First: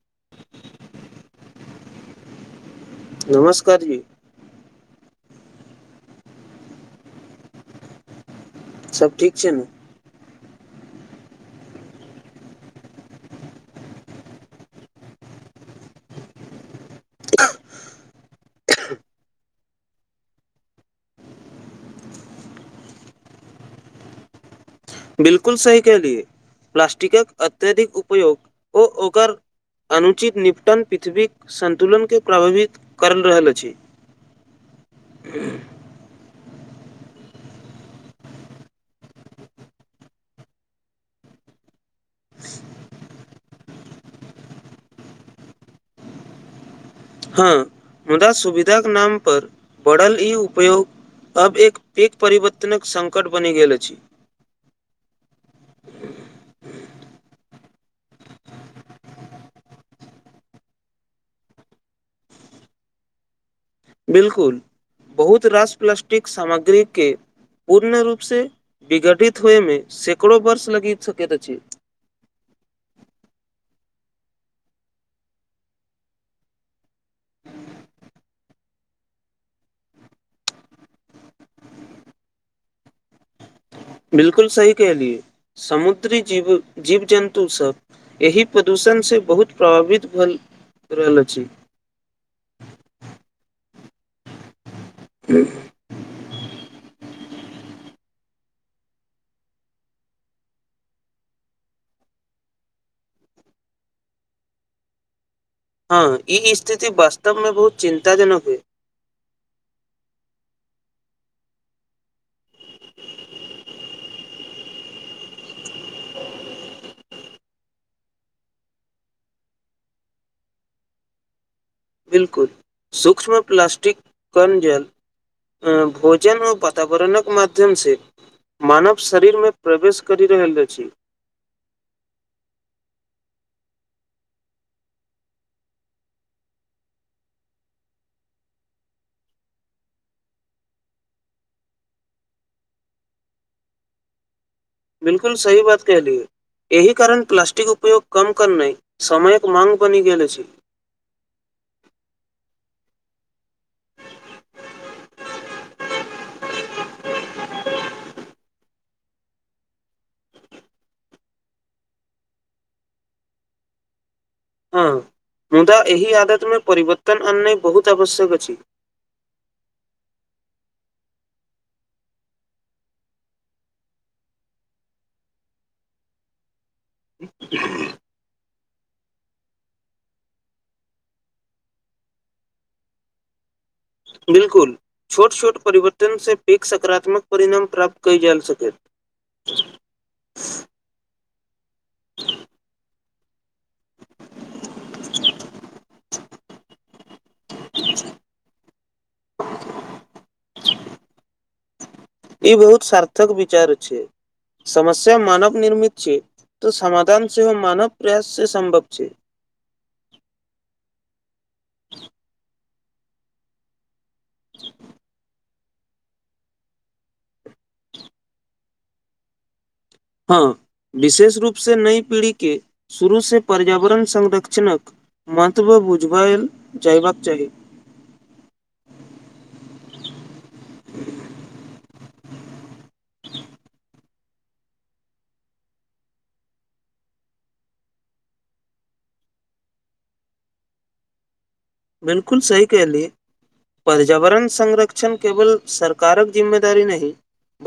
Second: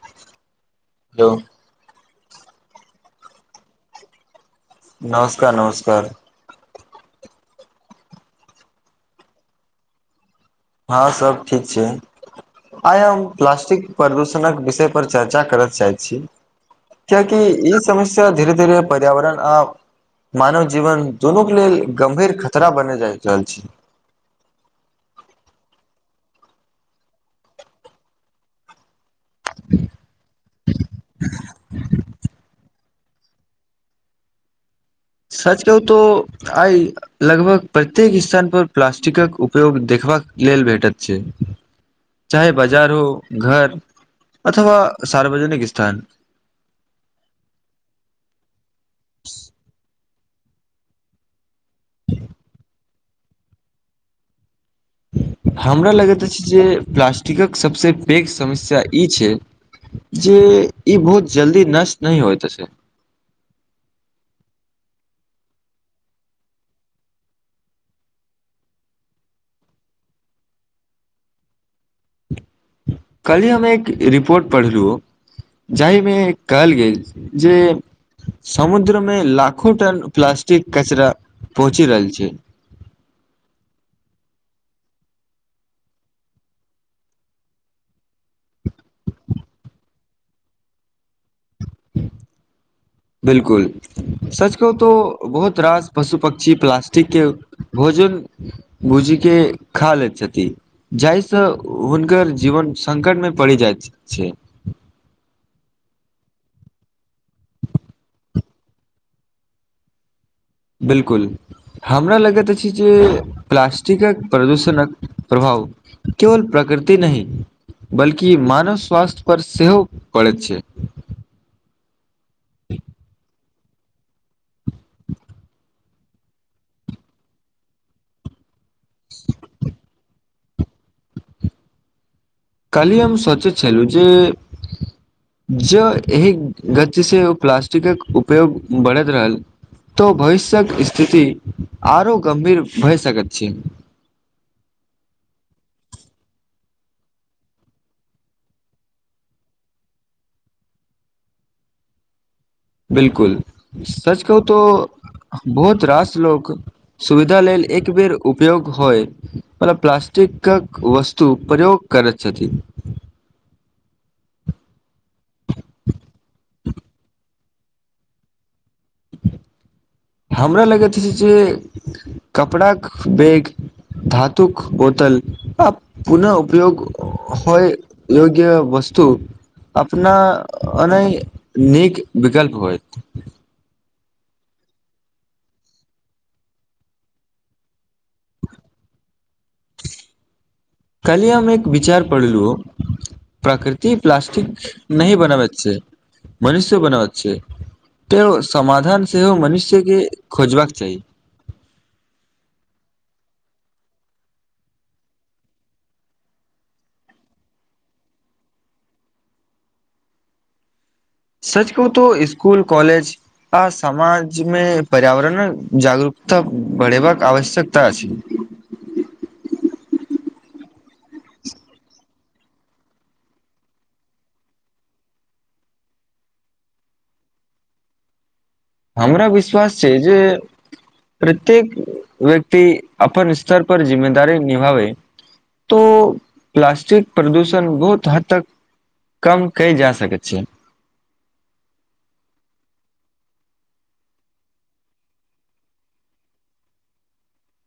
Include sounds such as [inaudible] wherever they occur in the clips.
[unintelligible] यौ नमस्कार जी नमस्कार नमस्कार सब ठीक छैय न हां सभ ठीक छै आइ हम प्लास्टिक प्रदूषणक विषयपर चर्चा करत चाहैत छी कियाकि ई समस्या धीरे धीरे पर्यावरण आ मानव जीवन दुनूके लेल गम्भीर खतरा बनै जा रहल छै बिल्कुल सही कहलिए प्लास्टिकक अत्यधिक उपयोग ओ ओकर अनुचित निपटन पिथविक संन्तुलन के प्रभावित कर रहल अछि सच कहू तऽ आइ लगभग प्रत्येक स्थान पर प्लास्टिकक उपयोग देखबाक लेल भेटत छै चाहे बाजार हो घर अथवा सार्वजनिक स्थान हँ मुदा सुविधाक नाम पर बढ़ल ई उपयोग अब एक पेघ परिवर्तनक संकट बनि गेल अछि ह हमरा लगैत अछि जे प्लास्टिकक सभ से पेघ समस्या ई छै जे ई बहुत जल्दी नष्ट नहि होयत अछि बिल्कुल बहुत रास प्लासस्टिक सामग्री के पूर्ण रूपसँ विघटित होइमे सैकड़ो वर्ष लगि सकैत अछि कल्हि हम एक रिपोर्ट पढ़लु जाहिमे कहल गेल जे समुद्रमे लाखों टन प्लास्टिक कचरा पहुँचि रहल छै [inaudible] बिल्कुल सही कहलिए समुद्री जीव जीव जन्तुसभ एहि प्रदूषण से बहुत प्रभावित भेल फेरो आयल अछि बिलकुल सच कहूँ तो बहुत रास पशु पक्षी प्लास् ठीके भोजन भुजी के खा लैत छथि जाहिसँ हुनकर जीवन सङ्कटमे पड़ि जाइत छै हँ ई स्थिति वास्तवमे बहुत चिन्ताजनक होइ बिल्कुल हमरा लगैत अछि जे प्लास्टिकक प्रदूषणक प्रभाव केवल प्रकृति नहि बल्कि मानव स्वास्थ्य पर सेहो पड़ैत छै बिल्कुल सूक्ष्म प्लास्टिक कर्नजल भोजन मे वातावरणक माध्यमसे मानव शरीरमे प्रवेश करि रहल अछि काल्हि हम सोचे छलू जे जँ एहि गतिसँ ओ प्लास्टिकक उपयोग बढ़ैत रहल तऽ भविष्यक स्थिति आओर गंभीर भय सकैत छै [inaudible] बिलकुल सही बात कहलियै एहि कारण प्लास्टिक उपयोग कम करनाइ समयक माँग बनि गेल छै बिलकुल सच कहू तो बहुत रास लोक सुविधा लेल एक बेर उपयोग होय मतलब प्लास्टि प्लास्टिकक वस्तु प्रयोग करैत छथि हँ मुदा एहि आदत मे परवर्तन अन नइ बहुत आवश्यक अछि हमरा लगैत अछि जे कपड़ा के बैग धातुक बोतल आ पुनः उपयोग होइ योग्य वस्तु वस्तु अपना अने नीक विकल्प होयत बिलकुल छोट छोट परिवर्तन से पैघ सकारात्मक परिणाम प्राप्त कयल जा सकत [unintelligible] काल्हि हम एक विचार पढ़लहुँ प्रकृति प्लासस्टिक नहि बनाबैत छै मनुष्य बनाबैत छै तै समाधान सेहो मनुष्यके खोजबाक चाही ई बहुत सार्थक विचार छै समस्या मानव निर्मित छै तऽ समाधान सेहो मानव प्रयास से सम्भव छै [inaudible] सच कह तो स्कुल कॉलेज आ समाज में पर्यावरण जगरूकता बढ़ेबाक आवश्यकता अछि [inaudible] हँ विशेष रूप से नई पीढ़ी के शुरू से पर्यावरण संरक्षणक महत्व बुझबैल जयबाक चाही हमरा विश्वास छै जे प्रत्येक व्यक्ति अपन स्तर पर जिम्मे दारी निभाबै तो प्लास्टिक प्रदूषण बहुत हद तक कम कयल जा सकै छै बिलकुल सही कहलिए पर्यावरण संरक्षण केवल सरकारक जिम्मेदारी नहि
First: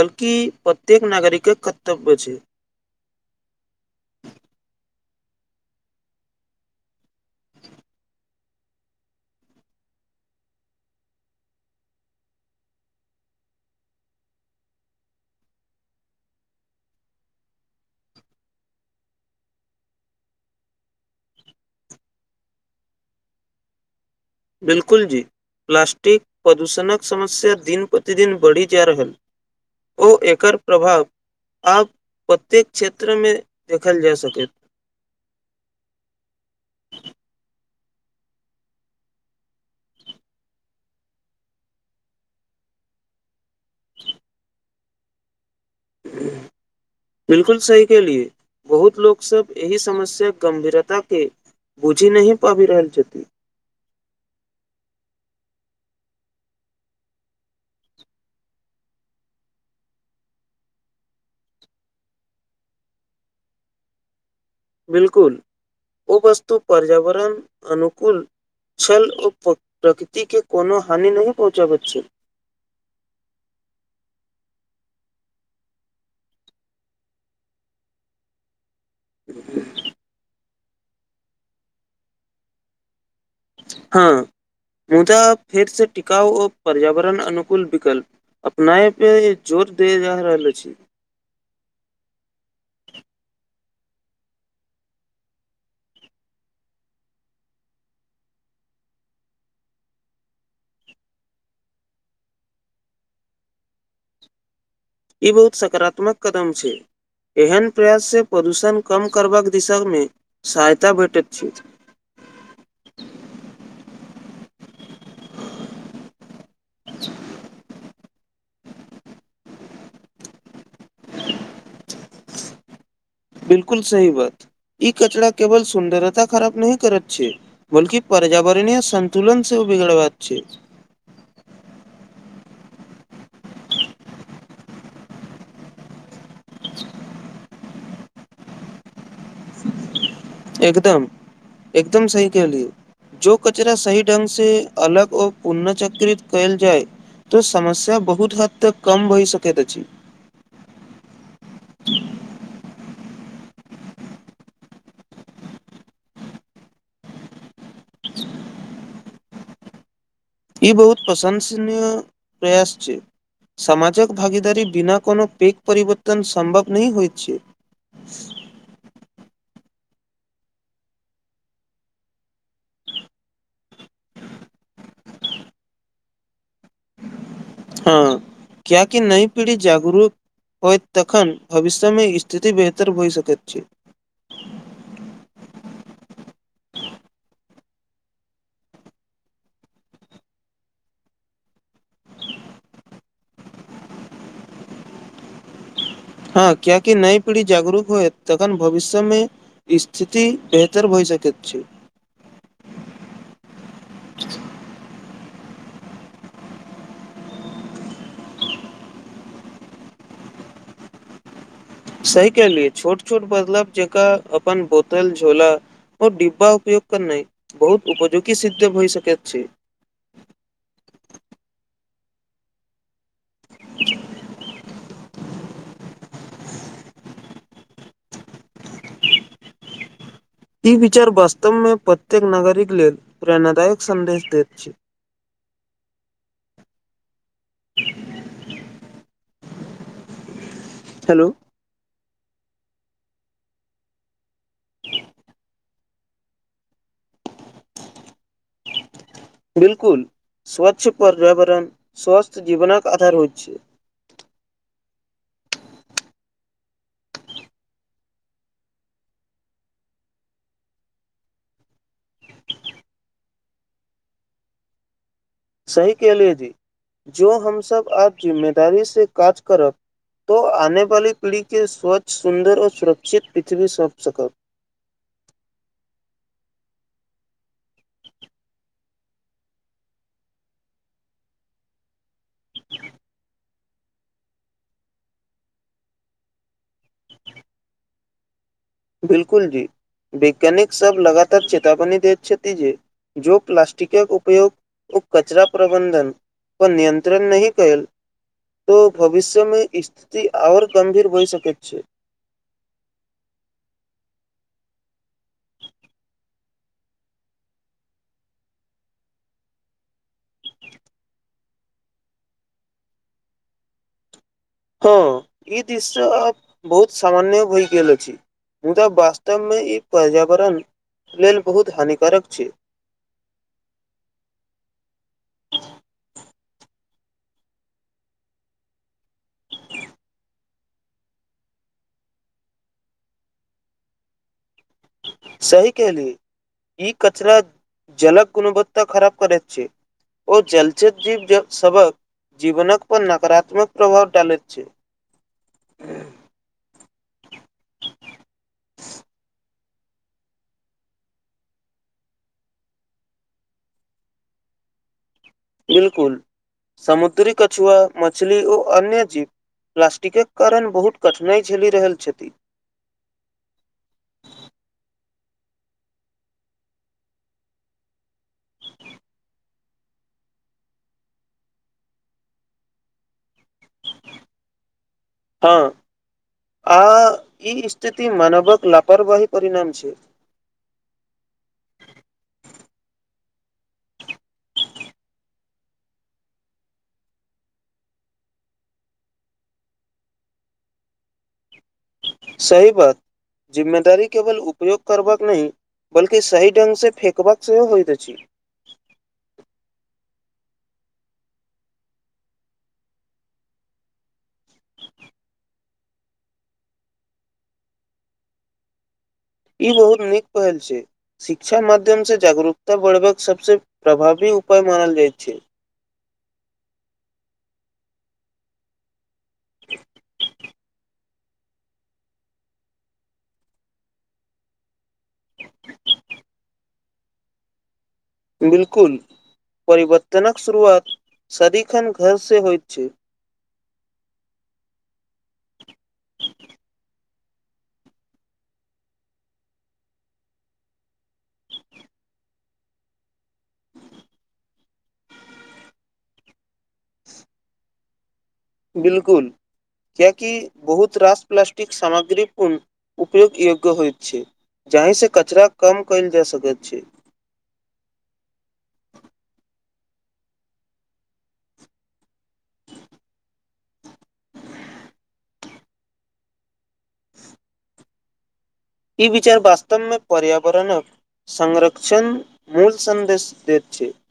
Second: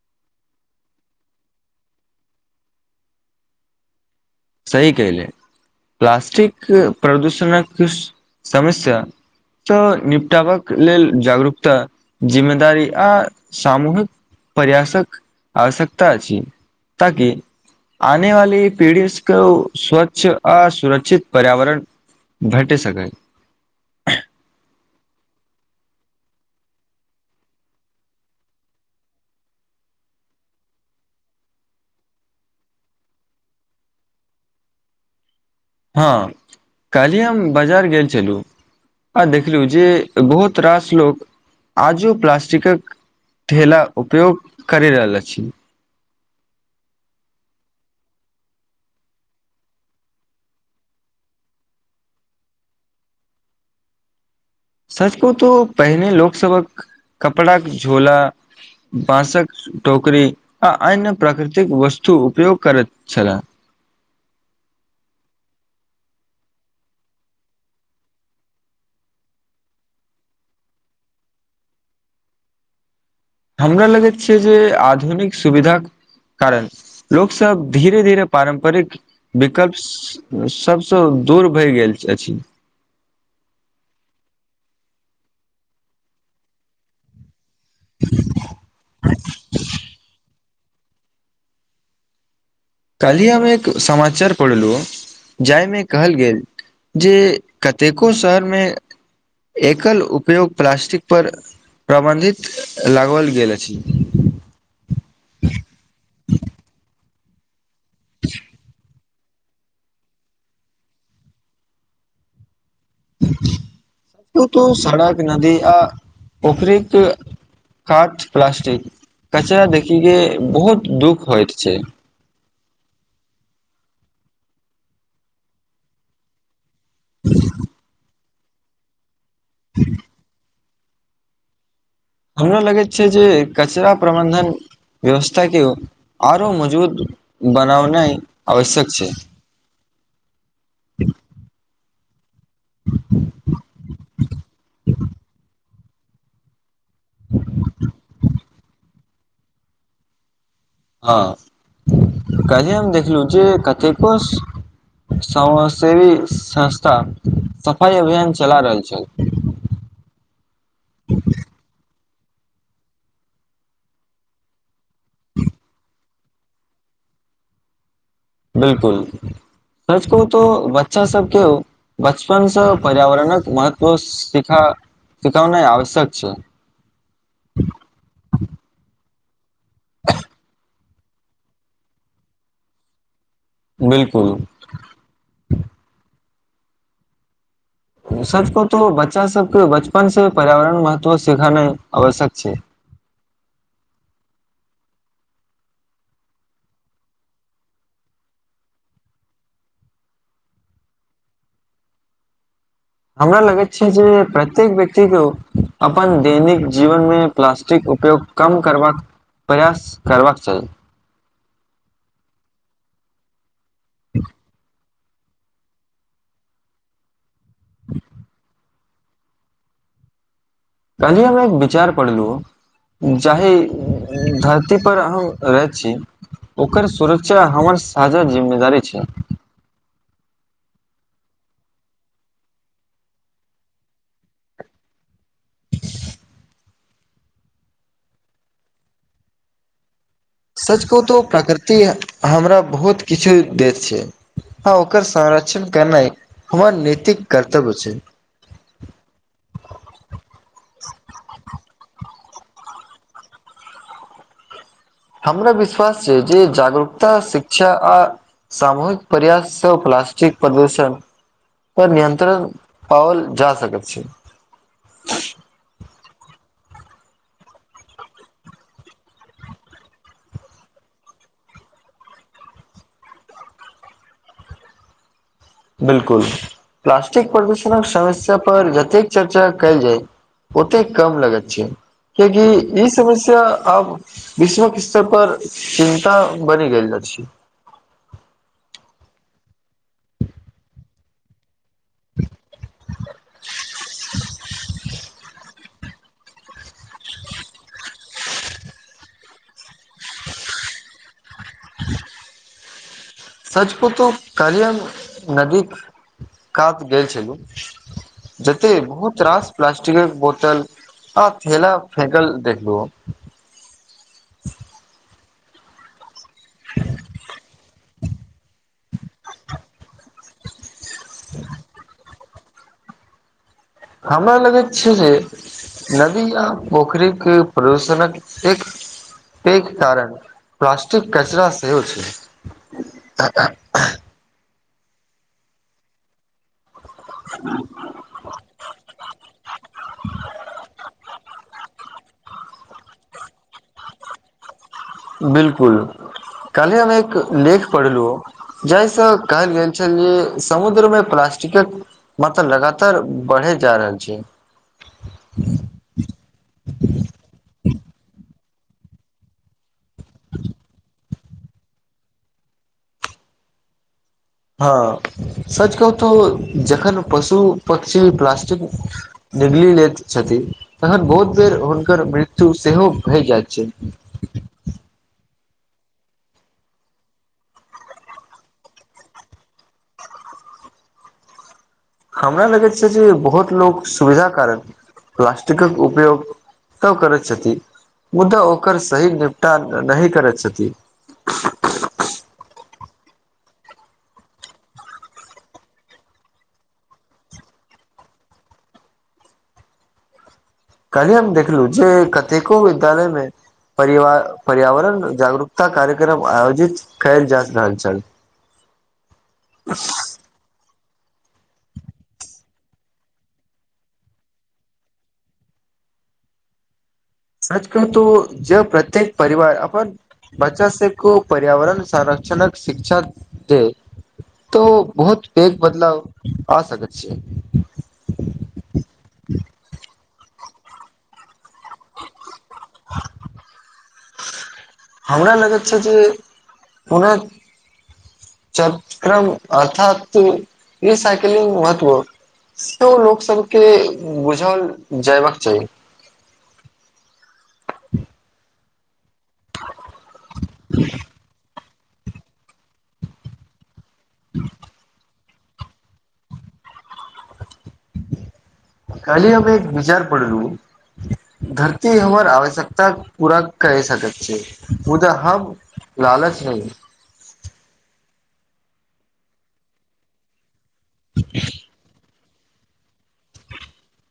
बल्कि प्रत्येक नागरिकक कर्तव्य छै सही कहले प्लास्टिक प्रदूषणक समस्या तऽ निपटाबा लेल जागरूकता जिम्मेदारी आ सामूहिक प्र्यासक आवश्यकता अछि ताकि आने वाली पीढ़ि स्वच्छ असुरक्षित पर्यावरण भेट सकै [inaudible] बिल्कुल जी प्लास्टिक प्रदूषणक समस्या दिन प्रतिदिन बढ़ि जा रहल ओ एकर प्रभाव आब प्रत्येक क्षेत्र में देखल जा सक हँ काली हम बाजार गेल छलू आ देखलू जे बहुत रास लोक आजो प्लासटिकक ठेला उपयोग करि रहल छी बिलकुल सही के लि बहुत लोक सब यह समस्या गंभीरता के बुझी नहि पाबि रहल‌ छति सच कहूं तो पहिने लोक सबक कपड़ा झोला बाँसक टोकरी आ अन्य प्राकृतिक वस्तु उपयोग करैत छलला [inaudible] बिलकुल ओ वस्तु पर्यावरण अनुकूल छलल ओ प्रकृति के कोनो हानि नहि पहुँचाबय छै हमरा लगैत छियै जे आधुनिक सुविधाक कारण लोक सब धीरे धीरे पारम्परिक विकल्प सभसँ दूर भए गेल अछि हँ मुदा फेर से टिकाउ ओ पर्यावरण अनु कुल विकल्प अपनाए पे जोर दे जा रहल ल अछि काल्हि हम एक समाचार पढ़लहुँ जाहिमे कहल गेल जे कतेको शहरमे एकल उपयोग प्लास्टिकपर प्रबन्धित लागबल गेल अछि ई बहुत सकारात्मक कदम छै एहन प्रयास से प्रदूषण क कम करबाक दिशामे सहायता भेटैत छै त सड़क नदी आ पोखरिक काठ प्लास्टिक कचरा देखिके बहुत दुःख होयत छै [inaudible] बिल्कुल सही बात ई कचरा केवल सुन्दरता खराब नहि करत छै बल्कि पर्यावरणीय सन्तुलन सेहो बिगड़बाक छै हमरा लगैत छै जे कचरा प्रबंधन व्यवस्था के आरो मजबूत बनावनाइ आवश्यक छै एकदम एकदम सही कहलियौ जो कचरा सही ढङ्ग से अलगओ पुनःचक्रित कयल जाय तो समस्या बहुत हद तक कम भहि सकैत अछि हँ काल्हे हम देखलहुँ जे कतेको समा सेेवी संस्था सफाई अभियान चला रहल छै [unintelligible] ई बहुत प्रशंसनीय प्रयास छै समाजक भागीदारी बिना कोनो पेेघ परिवर्तन सम्भव नहि होय छै बिल्कुल सच कहुतो बच्चा सबके बचपनसँ पर्यावरणक महत्व सिखा सिखौने आवश्यक छै [unintelligible] हँ कियाकि नई पीढ़ी जागरूक होयत तखन भविष्यमे स्थिति बेहतर भए सकैत छै बिल्कुल सबको तो बच्चा सबके बचपन से पर्यावरण महत्व सिखानाइ आवश्यक छै [unintelligible] हँ कियाकि नई पीढ़ी जागरूक होएत तखन भविष्य मे स्थिति बेहतर भ‌ए सकैत छै [inaudible] हमरा लगैत छै जे प्रत्येक व्यक्तिके अपन दैनिक जीवनमे प्लास्टिक उपयोग कम करबाक प्रयास करबाक चाही सही कह लियए छोट छोट बदलाब जेका अपन बोतल झोला ओ डिब्बा उपयोग करनाय बहुत उपयोगी सिद्ध भइ सकैत छै [inaudible] काल्हि हम एक विचार पढ़लहुँ जाही धरती पर हम रहैत छी ओकर सुरक्षा हमर साझा जिम्मेदारी छै ई विचार वास्तवमे प्रत्येक नागरिक लेल प्रेरणादायक सन्देश दैत छै [unintelligible] सच कहू तो हेलो प्रकृति हमरा बहुत किछु देत छै हँ ओकर संरक्षण केनाय हमर नैतिक कर्तव्य छै बिल्कुल स्वच्छ पर्यावरण स्वस्थ जीवनक आधार होइत छै हमरा विश्वास छै जे जागरूकता शिक्षा आ सामूहिक प्रयास सँ उपलब्ध प्लास्टिक प्रदूषण पर नियंत्रण पावल जा सकै छै [inaudible] सही केलि य जी जो हम सब आब जिम्मेदारी से काज करब तो आने वाली पिढ़ी के स्वच्छ सुन्दर आ सुरक्षित पृथ्वी सौप सकब [inaudible] बिलकुल प्लासस्टिक प्रदूषणक समस्या पर जतैक चर्चा कयल जाइ ओतेक कम लगाइ छै क्या कि ई समस्या आब विश्व स्तर पर चिन्ता बनि गेल [unintelligible] बिलकुल जी वैज्ञानिक सब लगातार चेतावनी दे छथि जेे जो प्लाासस्टिक कऽ उपयोग ओ कचरा प्रबंन्धन पर नियन्त्रण नहि कएल तो भविष्य मे स्थिति और गंभीर होइ सकेत छै सच पुतो कलिय नदीक कात गेल छलहुँ जते बहुत रास प्लास्टिक क बोतल आ थैला फेकल देखलू हँ ई दृश्य बहुत समान्य होइ गेल अछि मुदा वास्तव मे ई पर्यावरण लेल बहुत हानिकारक छी हमरा लगै छै जे नदी या पोखरि के प्रदूषणक एक पैघ कारण प्लास्टिक कचड़ सेहो छै [unintelligible] सही कहलिय ई कचरा जलक गुणवत्ता खराब करैत छै ओ जलचय जीव सबक जीवनक पर नकारात्मक प्रभाव डालैत छै बिलकुल कल्हि हम एक लेख पढ़लहुँ जाहि सँ कहल गेल छलिए जे समुद्र मे प्लास्टिक मलब लगातार बढ़े जा रहल छै बिलकुल समुद्री कछुआ मछली ओ अन्य जीव प्लास्टिक कऽ कारण बहुत कठिनाइ झेलि रहल छथि हँ सच कहू तऽ जखन पशु पक्षी प्लास्टिक निगली लैत छथिन तखन बहुत बेर हुनकर मृत्यु सेहो भए जाइ छै [inaudible] हाँ आ ई स्थिति मनावक लापापरवाही परिणाम छै [inaudible] हमरा लगैत छै जे बहुत लोक सुविधा कारण प्लास्टिक कऽ उपयोग तऽ करैत छथि मुदा ओकर सही निपटान नहि करैत छथिन [inaudible] सही बात जिम्मेदारी केवल उपयोग करबाक नय बल्कि सही ढ़ंग सँ फेेकबाक सेहो होइत अछि [inaudible] कलही हम देखलहु जे कतेको विद्यालय मे परिवार पर्यावरण जागरूकता कार्यक्रम आयोजित कैल जा रहल छल [inaudible] ई बहुत नीक पहल छै शिक्षा माध्यम सँ जागरूकता बढ़बाक सभसँ प्रभावी उपाय मानल जाइत छै सच कहु तो जब प्रत्येक परिवार अपन बच्चा से को पर्यावरण संरक्षण जनक शिक्षा दै तो बहुत पैघ बदलाव आ सकैत छैै बिलकुल परिवर्तन तनक शुरुआत सदिखन घरसँ होइत छै हमरा लगैत छै जे ओना चपक्रम अर्थात ई साइकलिंग महत्व से लोकसभके बुझल जयबाक चाही बिलकुल क्यकि बहुत रास पलासटिक एक सामग्री पूर्ण उपयो योग्य होइ छै जहि सँ कचरा कम कयल जा सकैत छै कलही हम एक विचार पढ़लू धरती हमर आवश्यकता पूरा करैत सकैत छै मुदा हम लालच हइ ई विचार वास्तवमे पर्यावरणक संरक्षण मूल सन्देश दे छै